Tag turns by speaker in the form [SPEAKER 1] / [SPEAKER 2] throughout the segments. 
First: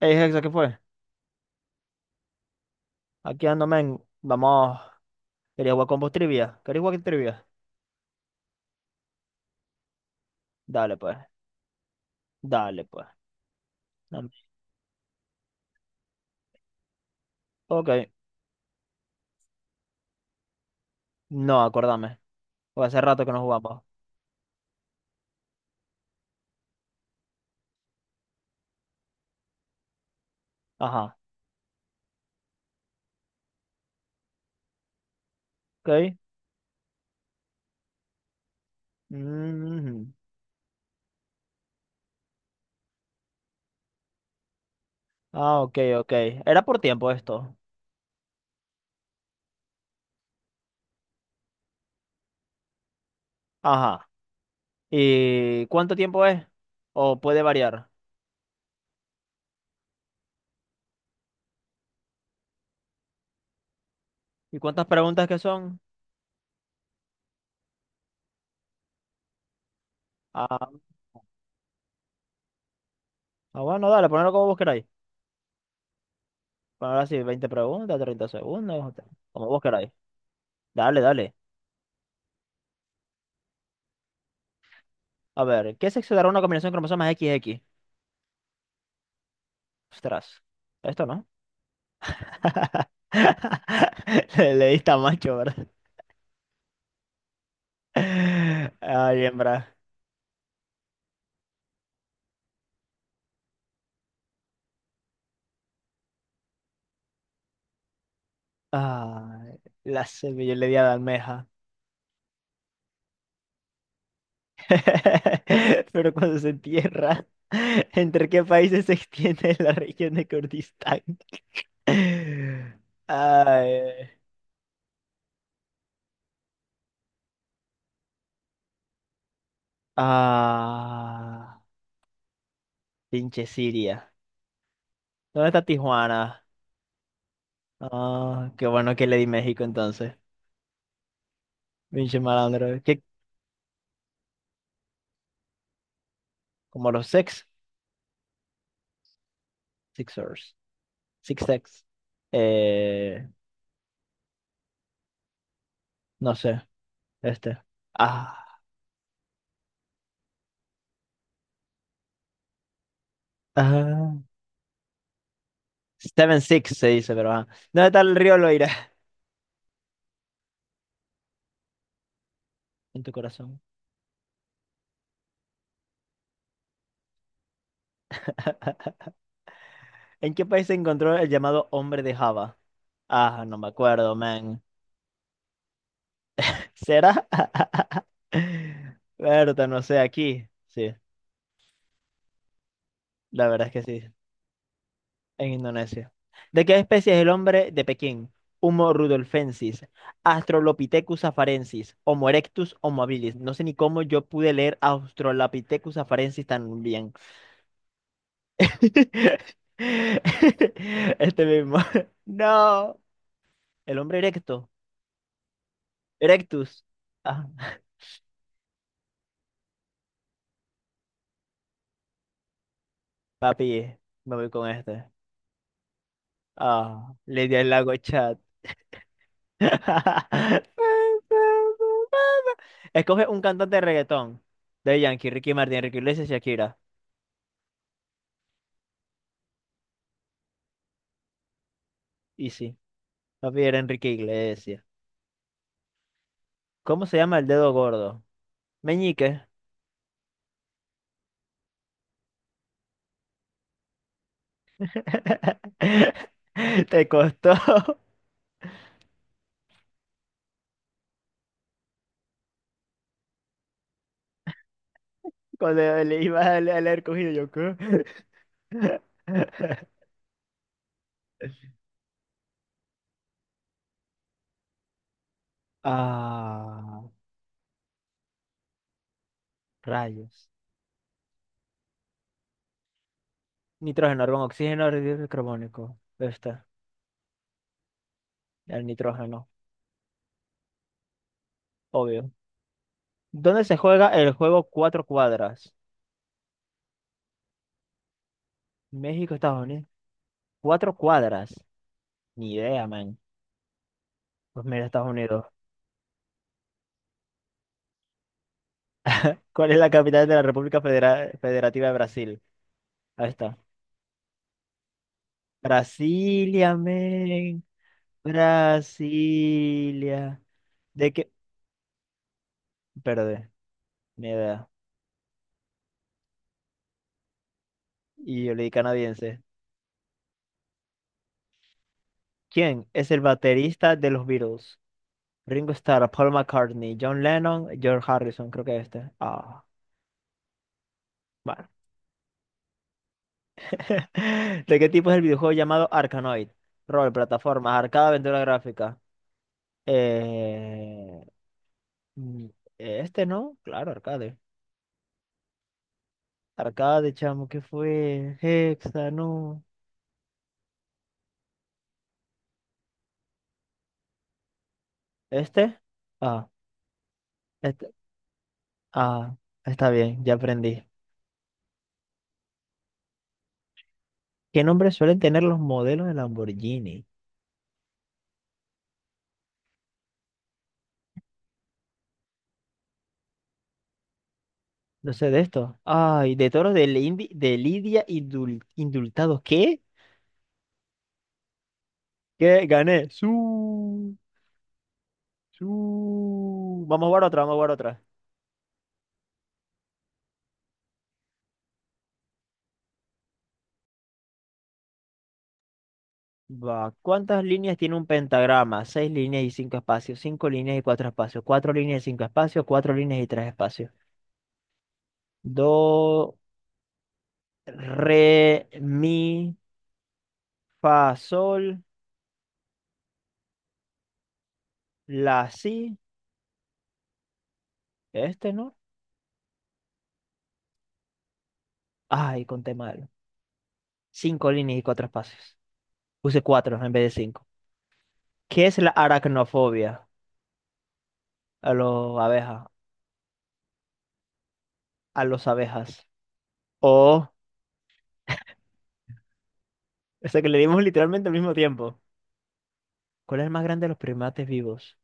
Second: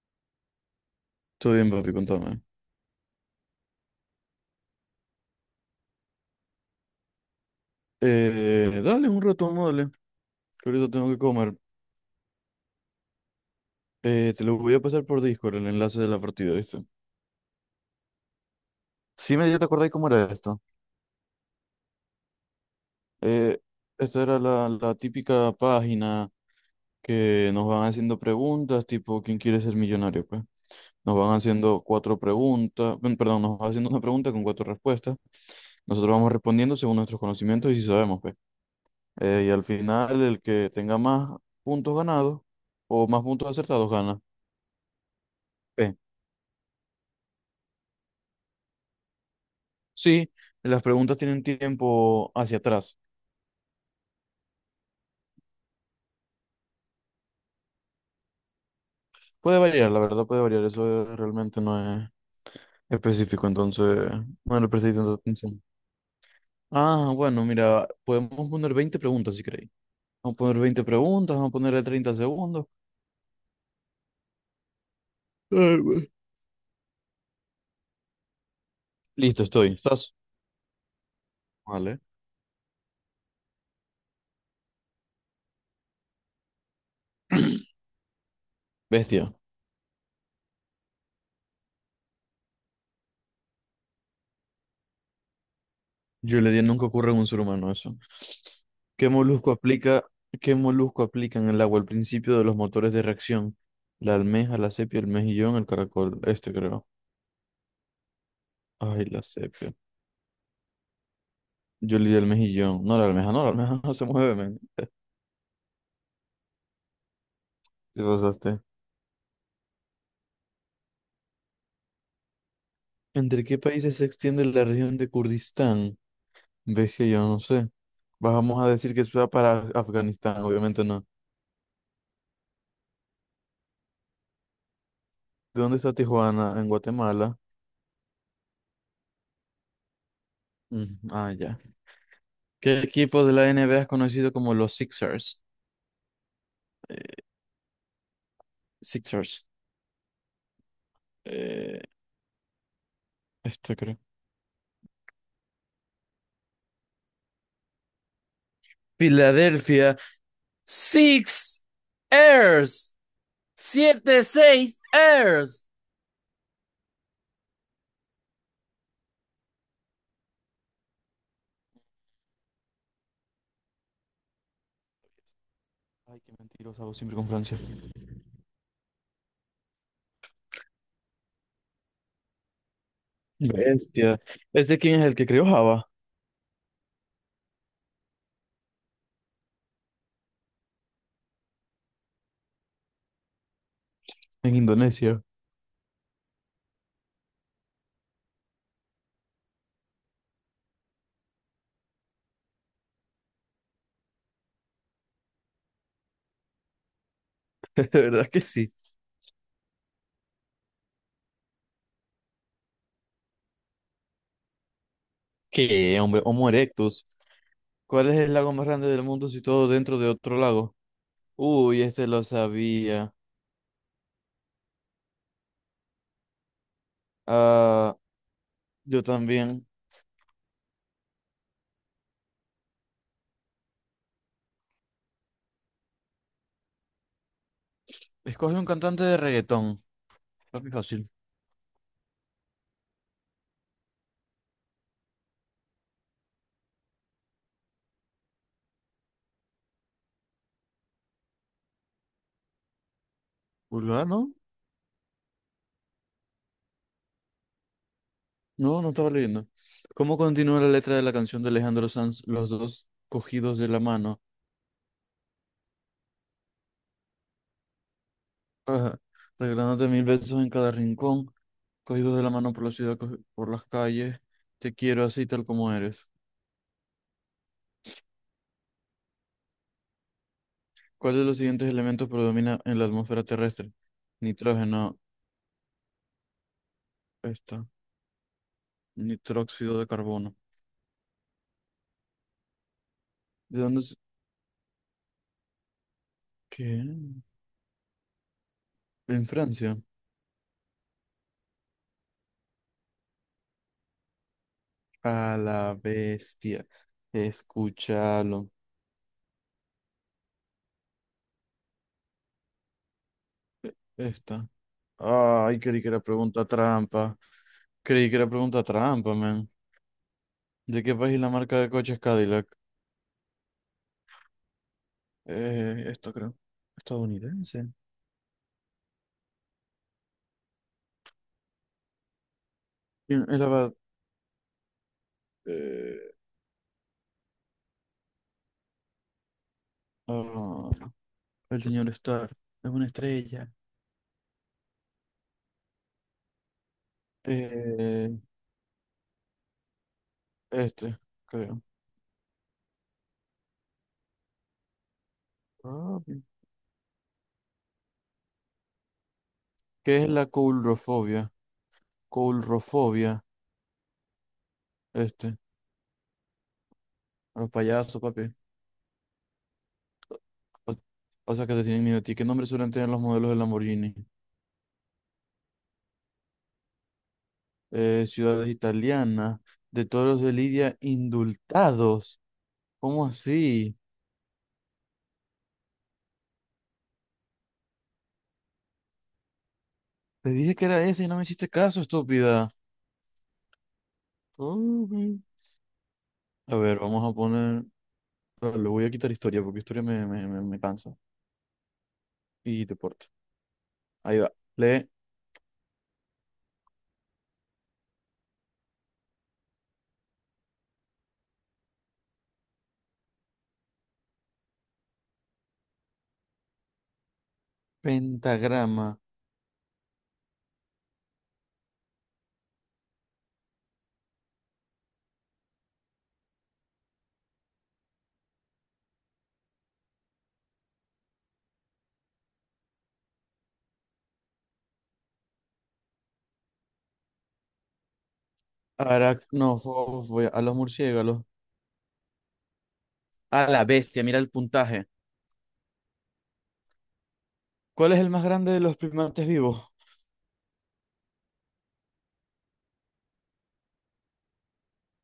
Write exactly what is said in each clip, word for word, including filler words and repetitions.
[SPEAKER 1] Ey, Hexa, ¿qué fue?
[SPEAKER 2] Todo bien, papi, contame.
[SPEAKER 1] Aquí ando, men. Vamos. Quería jugar con vos trivia. ¿Queréis jugar trivia?
[SPEAKER 2] Eh, dale un retomo, dale. Que ahorita
[SPEAKER 1] Dale,
[SPEAKER 2] tengo
[SPEAKER 1] pues.
[SPEAKER 2] que comer.
[SPEAKER 1] Dale, pues. Dame.
[SPEAKER 2] Eh, te lo voy a pasar por Discord el enlace de la partida, ¿viste?
[SPEAKER 1] Ok.
[SPEAKER 2] Sí, me ya te acordáis cómo era esto.
[SPEAKER 1] No, acordame. Porque hace rato que no
[SPEAKER 2] Eh,
[SPEAKER 1] jugamos.
[SPEAKER 2] Esta era la, la típica página que nos van haciendo preguntas, tipo, ¿quién quiere ser millonario? Pues nos
[SPEAKER 1] Ajá.
[SPEAKER 2] van haciendo cuatro preguntas, pen- perdón, nos van haciendo una pregunta con cuatro respuestas. Nosotros
[SPEAKER 1] Ok.
[SPEAKER 2] vamos respondiendo según nuestros conocimientos y si sabemos, pues. Eh, y al
[SPEAKER 1] Mhm.
[SPEAKER 2] final, el que tenga más puntos ganados o más puntos acertados gana.
[SPEAKER 1] Ah, ok,
[SPEAKER 2] Pues.
[SPEAKER 1] ok. Era por tiempo esto.
[SPEAKER 2] Sí, las preguntas tienen tiempo hacia atrás.
[SPEAKER 1] Ajá. ¿Y cuánto tiempo es? ¿O puede variar?
[SPEAKER 2] Puede variar, la verdad puede variar. Eso realmente no es específico, entonces
[SPEAKER 1] ¿Y
[SPEAKER 2] no le
[SPEAKER 1] cuántas
[SPEAKER 2] presté tanta
[SPEAKER 1] preguntas que
[SPEAKER 2] atención.
[SPEAKER 1] son?
[SPEAKER 2] Ah, bueno, mira, podemos poner veinte preguntas si queréis. Vamos a poner
[SPEAKER 1] Ah,
[SPEAKER 2] veinte preguntas, vamos a ponerle treinta segundos.
[SPEAKER 1] ah, bueno, dale, ponelo como vos queráis.
[SPEAKER 2] Ay, güey.
[SPEAKER 1] Poner así, veinte preguntas, treinta segundos,
[SPEAKER 2] Listo,
[SPEAKER 1] como vos
[SPEAKER 2] estoy.
[SPEAKER 1] queráis.
[SPEAKER 2] ¿Estás?
[SPEAKER 1] Dale, dale.
[SPEAKER 2] Vale.
[SPEAKER 1] A ver, ¿qué sexo dará una combinación de cromosomas equis equis?
[SPEAKER 2] Bestia.
[SPEAKER 1] Ostras, esto no. Le, le diste a macho, ¿verdad?
[SPEAKER 2] Yo le di, nunca ocurre en un ser humano eso. ¿Qué
[SPEAKER 1] Ay,
[SPEAKER 2] molusco
[SPEAKER 1] hembra.
[SPEAKER 2] aplica, ¿Qué molusco aplica en el agua al principio de los motores de reacción? La almeja, la sepia, el mejillón, el caracol. Este creo. Ay, la
[SPEAKER 1] Ay,
[SPEAKER 2] sepia.
[SPEAKER 1] la semilla le di a la almeja.
[SPEAKER 2] Yo le di el mejillón. No, la almeja, no, la almeja no se mueve, men.
[SPEAKER 1] Pero cuando se entierra,
[SPEAKER 2] Te
[SPEAKER 1] ¿entre qué
[SPEAKER 2] pasaste.
[SPEAKER 1] países se extiende la región de Kurdistán?
[SPEAKER 2] ¿Entre qué países se
[SPEAKER 1] Ay.
[SPEAKER 2] extiende la región de Kurdistán? Ves que yo no sé. Vamos a decir que sea para Afganistán, obviamente no.
[SPEAKER 1] Ah, pinche Siria. ¿Dónde está
[SPEAKER 2] ¿De dónde está
[SPEAKER 1] Tijuana?
[SPEAKER 2] Tijuana? En Guatemala.
[SPEAKER 1] Ah, qué bueno que le di México entonces.
[SPEAKER 2] Mm, ah, ya.
[SPEAKER 1] Pinche
[SPEAKER 2] ¿Qué
[SPEAKER 1] malandro. ¿Qué?
[SPEAKER 2] equipo de la N B A es conocido como los Sixers?
[SPEAKER 1] Como los sex,
[SPEAKER 2] Sixers.
[SPEAKER 1] Sixers. Six
[SPEAKER 2] Eh,
[SPEAKER 1] Sex. Eh,
[SPEAKER 2] Esto creo.
[SPEAKER 1] No sé, este. Ah,
[SPEAKER 2] Filadelfia. Six Airs.
[SPEAKER 1] ah.
[SPEAKER 2] Siete, seis Airs.
[SPEAKER 1] Seven Six se dice, pero ah. ¿Dónde está el río Loira? En tu corazón.
[SPEAKER 2] Ay, qué mentirosa vos siempre con Francia.
[SPEAKER 1] ¿En qué país se encontró el llamado hombre de Java? Ah, no me acuerdo,
[SPEAKER 2] Bestia.
[SPEAKER 1] man.
[SPEAKER 2] ¿Ese quién es el que creó Java?
[SPEAKER 1] ¿Será? Berta, no sé, aquí. Sí, la verdad es que sí,
[SPEAKER 2] En Indonesia.
[SPEAKER 1] en Indonesia. ¿De qué especie es el hombre de Pekín? Homo rudolfensis, Australopithecus afarensis, Homo erectus, Homo habilis. No sé ni cómo yo pude leer Australopithecus afarensis tan bien.
[SPEAKER 2] De verdad que sí.
[SPEAKER 1] Este mismo. No. El hombre erecto.
[SPEAKER 2] ¿Qué, hombre? Homo
[SPEAKER 1] Erectus.
[SPEAKER 2] erectus.
[SPEAKER 1] Ah,
[SPEAKER 2] ¿Cuál es el lago más grande del mundo situado dentro de otro lago? Uy, este lo sabía.
[SPEAKER 1] papi, me voy con este. Ah, Lidia del Lago
[SPEAKER 2] Ah,
[SPEAKER 1] Chat.
[SPEAKER 2] yo también.
[SPEAKER 1] Escoge un cantante de reggaetón. De Yankee, Ricky Martin, Enrique Iglesias, Shakira.
[SPEAKER 2] Escoge un cantante de reggaetón. Papi, fácil.
[SPEAKER 1] Y sí, papi era Enrique Iglesias. ¿Cómo se llama el dedo gordo? Meñique.
[SPEAKER 2] Vulgar, ¿no?
[SPEAKER 1] Te costó
[SPEAKER 2] No, no estaba leyendo. ¿Cómo continúa la letra de la canción de Alejandro Sanz, Los dos cogidos de la mano?
[SPEAKER 1] cuando le ibas a leer cogido yo. ¿qué?
[SPEAKER 2] Ajá. Regalándote mil besos en cada rincón, cogidos de la mano por la ciudad, co- por las calles, te quiero así tal como eres.
[SPEAKER 1] Ah, rayos.
[SPEAKER 2] ¿Cuál de los siguientes elementos predomina en la atmósfera terrestre?
[SPEAKER 1] Nitrógeno, argón, oxígeno,
[SPEAKER 2] Nitrógeno,
[SPEAKER 1] ácido carbónico. Está,
[SPEAKER 2] esta,
[SPEAKER 1] el nitrógeno,
[SPEAKER 2] nitróxido de carbono.
[SPEAKER 1] obvio.
[SPEAKER 2] ¿De
[SPEAKER 1] ¿Dónde se
[SPEAKER 2] dónde es?
[SPEAKER 1] juega el juego Cuatro Cuadras?
[SPEAKER 2] ¿Qué? En
[SPEAKER 1] México, Estados
[SPEAKER 2] Francia.
[SPEAKER 1] Unidos. Cuatro Cuadras. Ni idea, man. Pues mira, Estados
[SPEAKER 2] A
[SPEAKER 1] Unidos.
[SPEAKER 2] la bestia. Escúchalo.
[SPEAKER 1] ¿Cuál es la capital de la República Federa- Federativa de Brasil? Ahí está.
[SPEAKER 2] Esta. Ay, creí que era pregunta
[SPEAKER 1] Brasilia,
[SPEAKER 2] trampa.
[SPEAKER 1] man.
[SPEAKER 2] Creí que era pregunta trampa, man.
[SPEAKER 1] Brasilia.
[SPEAKER 2] ¿De qué
[SPEAKER 1] ¿De
[SPEAKER 2] país la
[SPEAKER 1] qué?
[SPEAKER 2] marca de coches Cadillac?
[SPEAKER 1] Perdón, ni idea.
[SPEAKER 2] Eh, esto creo. Estadounidense.
[SPEAKER 1] Y yo le di canadiense. ¿Quién es el
[SPEAKER 2] Bien, el, abad,
[SPEAKER 1] baterista de los Beatles? Ringo Starr,
[SPEAKER 2] eh,
[SPEAKER 1] Paul McCartney, John Lennon, George Harrison, creo que este. Ah,
[SPEAKER 2] ah, el
[SPEAKER 1] bueno.
[SPEAKER 2] señor Starr es una estrella.
[SPEAKER 1] ¿De qué tipo es el videojuego llamado Arkanoid? Rol, plataforma, arcade,
[SPEAKER 2] Eh,
[SPEAKER 1] aventura gráfica.
[SPEAKER 2] este,
[SPEAKER 1] Eh,
[SPEAKER 2] creo.
[SPEAKER 1] mm, este no, claro, arcade.
[SPEAKER 2] Ah, bien.
[SPEAKER 1] Arcade, chamo, ¿qué fue? Hexa, no.
[SPEAKER 2] ¿Qué es la coulrofobia? Coulrofobia. Este.
[SPEAKER 1] ¿Este? Ah,
[SPEAKER 2] A los
[SPEAKER 1] este.
[SPEAKER 2] payasos, papi.
[SPEAKER 1] Ah, está bien, ya
[SPEAKER 2] O,
[SPEAKER 1] aprendí.
[SPEAKER 2] o sea que te tienen miedo a ti. ¿Qué nombre suelen tener los modelos de Lamborghini?
[SPEAKER 1] ¿Qué nombres suelen tener los modelos de Lamborghini?
[SPEAKER 2] Eh, ciudades italianas. De toros de Lidia indultados. ¿Cómo así?
[SPEAKER 1] No sé de esto. Ay, de toros de, Lindi- de Lidia y dul- indultados. ¿Qué?
[SPEAKER 2] Te dije que era ese y no me hiciste caso, estúpida.
[SPEAKER 1] ¿Qué? Gané. Su,
[SPEAKER 2] A ver,
[SPEAKER 1] su.
[SPEAKER 2] vamos
[SPEAKER 1] Vamos a
[SPEAKER 2] a
[SPEAKER 1] jugar otra, vamos a
[SPEAKER 2] poner.
[SPEAKER 1] jugar otra.
[SPEAKER 2] Bueno, le voy a quitar historia porque historia me, me, me, me cansa. Y deporte. Ahí va. Le
[SPEAKER 1] Va. ¿Cuántas líneas tiene un pentagrama? Seis líneas y cinco espacios. Cinco líneas y cuatro espacios. Cuatro líneas y cinco espacios. Cuatro líneas y tres espacios. Do, re,
[SPEAKER 2] pentagrama.
[SPEAKER 1] mi, fa, sol, la, si. Este, ¿no? Ay, conté mal. Cinco líneas y cuatro espacios. Puse cuatro en vez de cinco. ¿Qué es la aracnofobia?
[SPEAKER 2] Aracnofobia. A los murciélagos.
[SPEAKER 1] A los abejas.
[SPEAKER 2] A la bestia. Mira el puntaje.
[SPEAKER 1] A los abejas. O.
[SPEAKER 2] ¿Cuál es el más grande de los primates vivos?
[SPEAKER 1] O sea que le dimos literalmente al mismo tiempo. ¿Cuál es el más grande de los primates vivos?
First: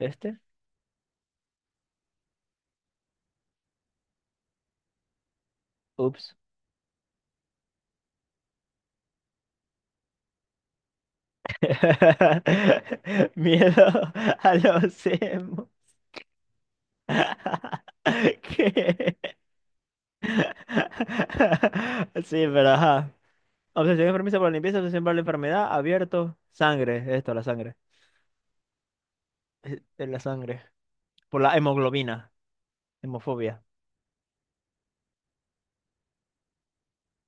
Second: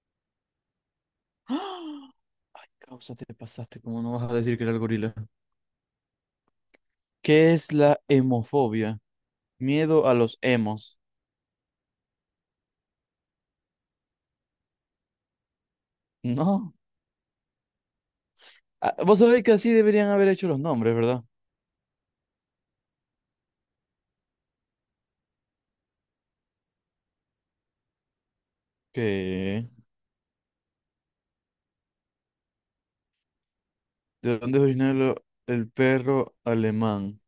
[SPEAKER 1] ¿Este?
[SPEAKER 2] ¡Ah! Ay, causa, te pasaste. ¿Cómo no vas a decir que era el gorila?
[SPEAKER 1] Ups.
[SPEAKER 2] ¿Qué es la hemofobia? Miedo a los hemos.
[SPEAKER 1] Miedo a los emo.
[SPEAKER 2] No. Ah,
[SPEAKER 1] ¿Qué?
[SPEAKER 2] vos sabés que así deberían haber hecho los nombres, ¿verdad?
[SPEAKER 1] Sí, pero ajá. Obsesión enfermiza por la limpieza, obsesión por la enfermedad, abierto, sangre, esto, la sangre.
[SPEAKER 2] ¿Qué?
[SPEAKER 1] Eh, eh, La sangre. Por la hemoglobina, hemofobia.
[SPEAKER 2] ¿De dónde es originario el perro alemán?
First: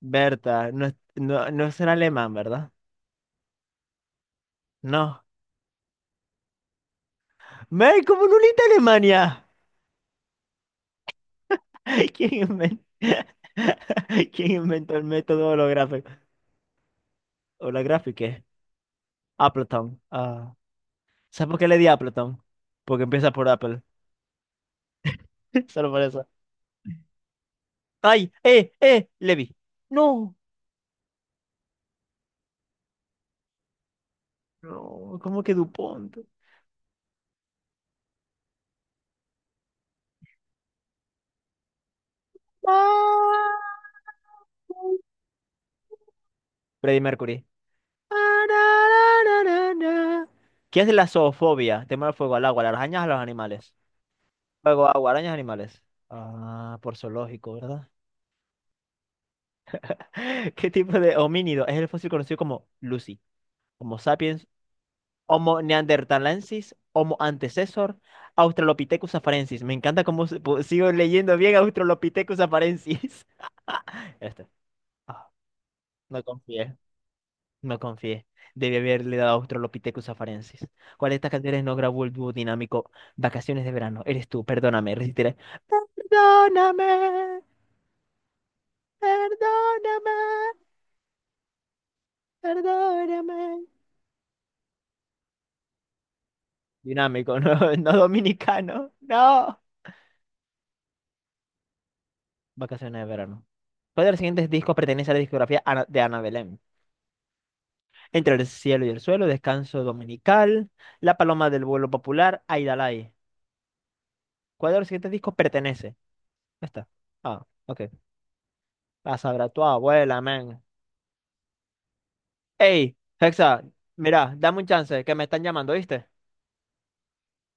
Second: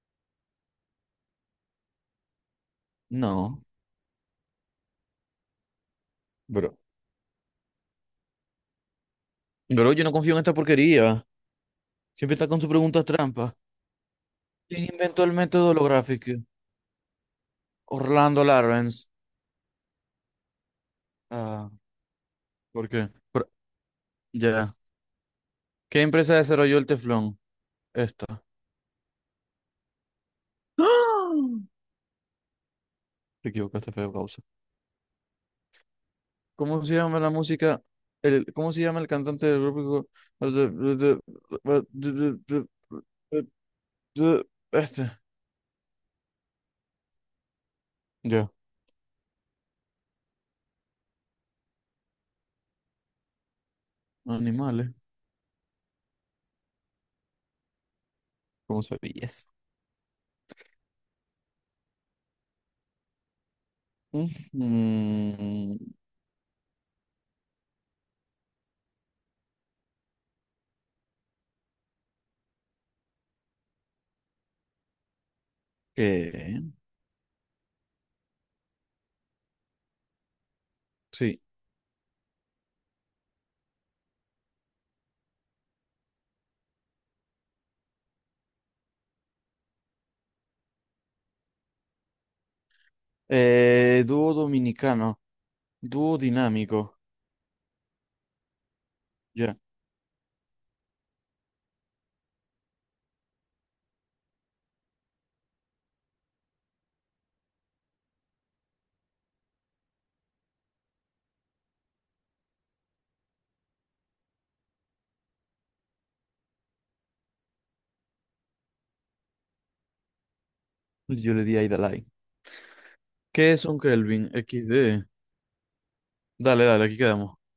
[SPEAKER 1] Berta, no, es- no, no será alemán, ¿verdad?
[SPEAKER 2] No.
[SPEAKER 1] No.
[SPEAKER 2] Bro,
[SPEAKER 1] ¡Mel, cómo no leíste Alemania!
[SPEAKER 2] bro, yo no confío en esta porquería. Siempre
[SPEAKER 1] ¿Quién
[SPEAKER 2] está con sus
[SPEAKER 1] inventó,
[SPEAKER 2] preguntas trampa.
[SPEAKER 1] ¿Quién
[SPEAKER 2] ¿Quién
[SPEAKER 1] inventó el
[SPEAKER 2] inventó el
[SPEAKER 1] método
[SPEAKER 2] método
[SPEAKER 1] holográfico?
[SPEAKER 2] holográfico?
[SPEAKER 1] holográfico?
[SPEAKER 2] Orlando Lawrence.
[SPEAKER 1] Appleton. Ah, ¿Sabes por qué
[SPEAKER 2] Ah,
[SPEAKER 1] le di Appleton?
[SPEAKER 2] ¿por
[SPEAKER 1] Porque
[SPEAKER 2] qué?
[SPEAKER 1] empieza por
[SPEAKER 2] Por-
[SPEAKER 1] Apple.
[SPEAKER 2] ya.
[SPEAKER 1] Solo
[SPEAKER 2] ¿Qué
[SPEAKER 1] por eso.
[SPEAKER 2] empresa desarrolló el teflón? Esta.
[SPEAKER 1] ¡Ay! ¡Eh! ¡Eh! Levi. No.
[SPEAKER 2] ¡Ah! Te equivocaste, feo causa.
[SPEAKER 1] No, ¿cómo que DuPont?
[SPEAKER 2] ¿Cómo se llama la música? El, ¿cómo se llama el cantante del grupo?
[SPEAKER 1] Ah,
[SPEAKER 2] Este.
[SPEAKER 1] Freddie Mercury.
[SPEAKER 2] Ya.
[SPEAKER 1] Ararararara. ¿Qué es la zoofobia? Tema del fuego al agua, a las arañas a los animales. Fuego,
[SPEAKER 2] Animales.
[SPEAKER 1] agua, arañas, animales. Ah, por zoológico, ¿verdad?
[SPEAKER 2] ¿Cómo sabías?
[SPEAKER 1] ¿Qué tipo de homínido es el fósil conocido como Lucy? Homo sapiens, Homo
[SPEAKER 2] Ujú.
[SPEAKER 1] neanderthalensis, Homo antecessor, Australopithecus afarensis. Me encanta cómo se- pu- sigo leyendo bien Australopithecus afarensis. Este. Ah, no
[SPEAKER 2] ¿Qué?
[SPEAKER 1] confié, no confié. Debí haberle dado Australopithecus afarensis. ¿Cuál de estas
[SPEAKER 2] Sí.
[SPEAKER 1] canciones no grabó el dúo dinámico Vacaciones de verano? Eres tú, perdóname, resistiré. Perdóname, perdóname, perdóname.
[SPEAKER 2] Eh, dúo dominicano, Dúo dinámico.
[SPEAKER 1] Dinámico, no, no dominicano.
[SPEAKER 2] Ya,
[SPEAKER 1] No. Vacaciones de verano. ¿Cuál de los siguientes discos pertenece a la discografía Ana- de Ana Belén? Entre el cielo y el suelo, Descanso Dominical, La Paloma del Vuelo Popular, Aidalay. ¿Cuál de los siguientes discos pertenece? Ya está. Ah, ok. La sabrá tu abuela, man.
[SPEAKER 2] yo le di a Idalai.
[SPEAKER 1] Ey,
[SPEAKER 2] ¿Qué
[SPEAKER 1] Hexa,
[SPEAKER 2] es un Kelvin?
[SPEAKER 1] mira, dame un chance,
[SPEAKER 2] equis de.
[SPEAKER 1] que me están llamando, ¿viste?
[SPEAKER 2] Dale, dale, aquí quedamos.